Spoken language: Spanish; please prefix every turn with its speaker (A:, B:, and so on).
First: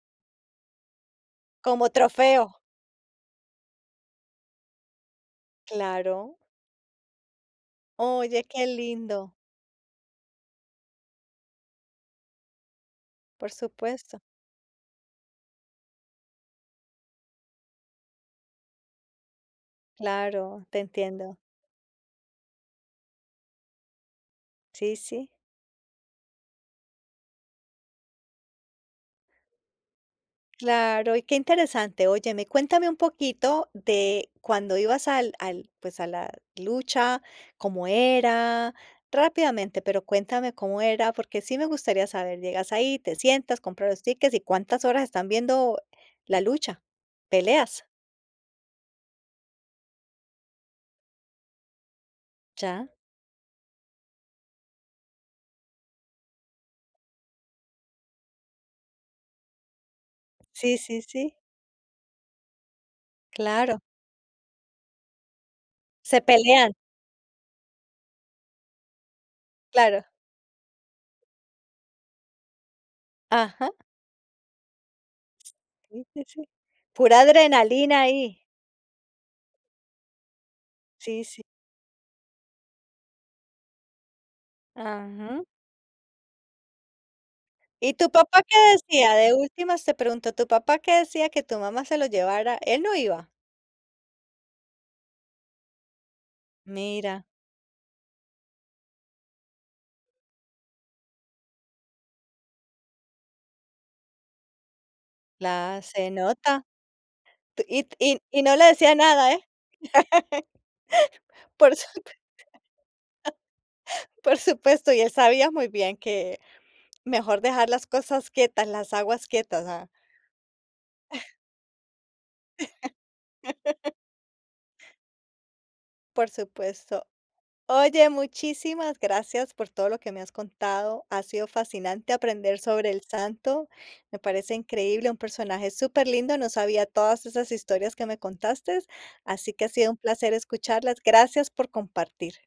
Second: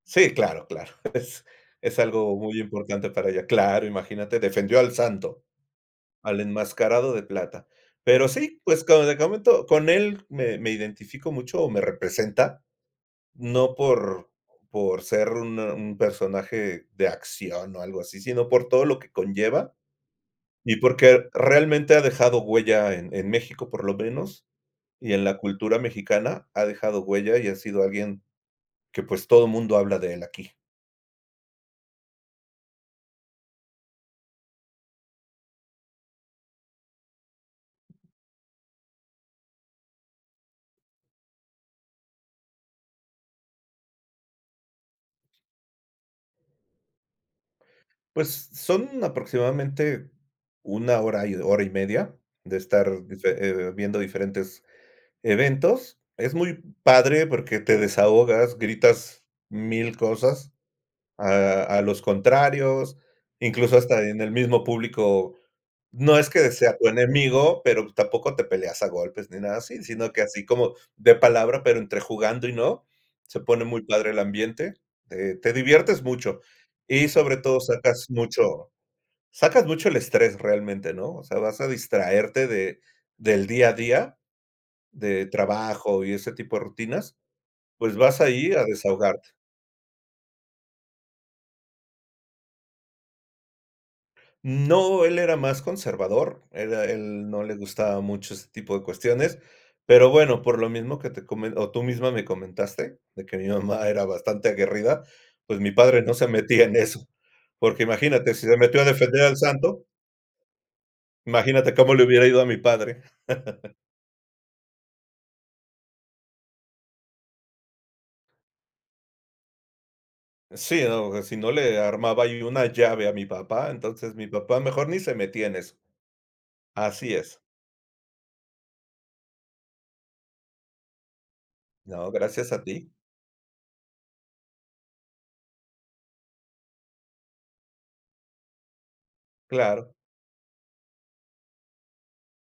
A: Sí, claro, claro.
B: Como
A: Es algo
B: trofeo.
A: muy importante, para ella. Claro, imagínate, defendió al Santo,
B: Claro.
A: al enmascarado de plata. Pero
B: Oye,
A: sí,
B: que
A: pues, como le
B: lindo.
A: comento, con él, me me identifico mucho, o me representa.
B: Por
A: No
B: supuesto.
A: por por ser un un personaje de acción, o algo así, sino, por todo lo que conlleva,
B: Claro.
A: y
B: Te
A: porque
B: entiendo.
A: realmente, ha dejado huella en en México, por lo menos.
B: Sí,
A: Y en
B: sí.
A: la cultura mexicana, ha dejado huella. Y ha sido alguien que, pues, todo mundo habla de él, aquí.
B: Claro, y que interesante. Óyeme, cuéntame un poquito, de cuando ibas al al pues, a la lucha. Cómo era. Rápidamente, pero cuéntame cómo era, porque sí me gustaría saber. Llegas ahí, te sientas, compras los tickets, y cuántas horas están viendo la lucha, peleas.
A: Pues, son aproximadamente, 1 hora, 1:30 de
B: Ya.
A: estar dife eh, viendo diferentes eventos. Es muy padre, porque te desahogas. Gritas 1000 cosas
B: Sí, sí, sí.
A: a a los contrarios, incluso,
B: Claro.
A: hasta en el mismo público. No
B: Se
A: es que
B: pelean.
A: sea tu enemigo, pero tampoco te peleas a golpes, ni nada así,
B: Claro.
A: sino que así como de palabra. Pero entre jugando, y no, se pone
B: Ajá.
A: muy padre el ambiente, eh, te diviertes
B: Sí, sí,
A: mucho.
B: sí.
A: Y
B: Pura
A: sobre todo,
B: adrenalina
A: sacas
B: ahí.
A: mucho sacas mucho el estrés, realmente, ¿no?
B: Sí,
A: O sea,
B: sí.
A: vas a distraerte de del día a día, de
B: Ajá.
A: trabajo, y ese tipo de rutinas.
B: ¿Y
A: Pues,
B: tu
A: vas
B: papá
A: ahí
B: qué
A: a
B: decía?
A: desahogarte.
B: De últimas, te pregunto, ¿tu papá que decía, que tu mamá se lo llevara? ¿Él no iba?
A: No, él era más conservador. Era
B: Mira.
A: él, no le gustaba mucho ese tipo de cuestiones. Pero bueno, por lo mismo que te comen o tú misma me comentaste, de que mi mamá era bastante aguerrida, pues mi
B: La
A: padre
B: se
A: no se metía
B: nota.
A: en eso.
B: T
A: Porque
B: y
A: imagínate,
B: y
A: si
B: no
A: se
B: le
A: metió a
B: decía
A: defender
B: nada,
A: al
B: ¿eh?
A: Santo. Imagínate,
B: Por supues
A: cómo le hubiera ido a mi padre.
B: por supuesto. Y él sabía muy bien, que mejor dejar las cosas quietas, las aguas quietas, ¿ah?
A: Sí, no. Sí no, le armaba ahí una llave a mi papá. Entonces, mi papá, mejor ni se metía en eso.
B: Por supuesto.
A: Así es.
B: Oye, muchísimas gracias, por todo lo que me has contado. Ha sido fascinante,
A: No, gracias
B: aprender
A: a
B: sobre
A: ti.
B: el Santo. Me parece increíble, un personaje súper lindo. No sabía, todas esas historias que me contaste, así que ha sido
A: Claro.
B: un placer escucharlas. Gracias por compartir.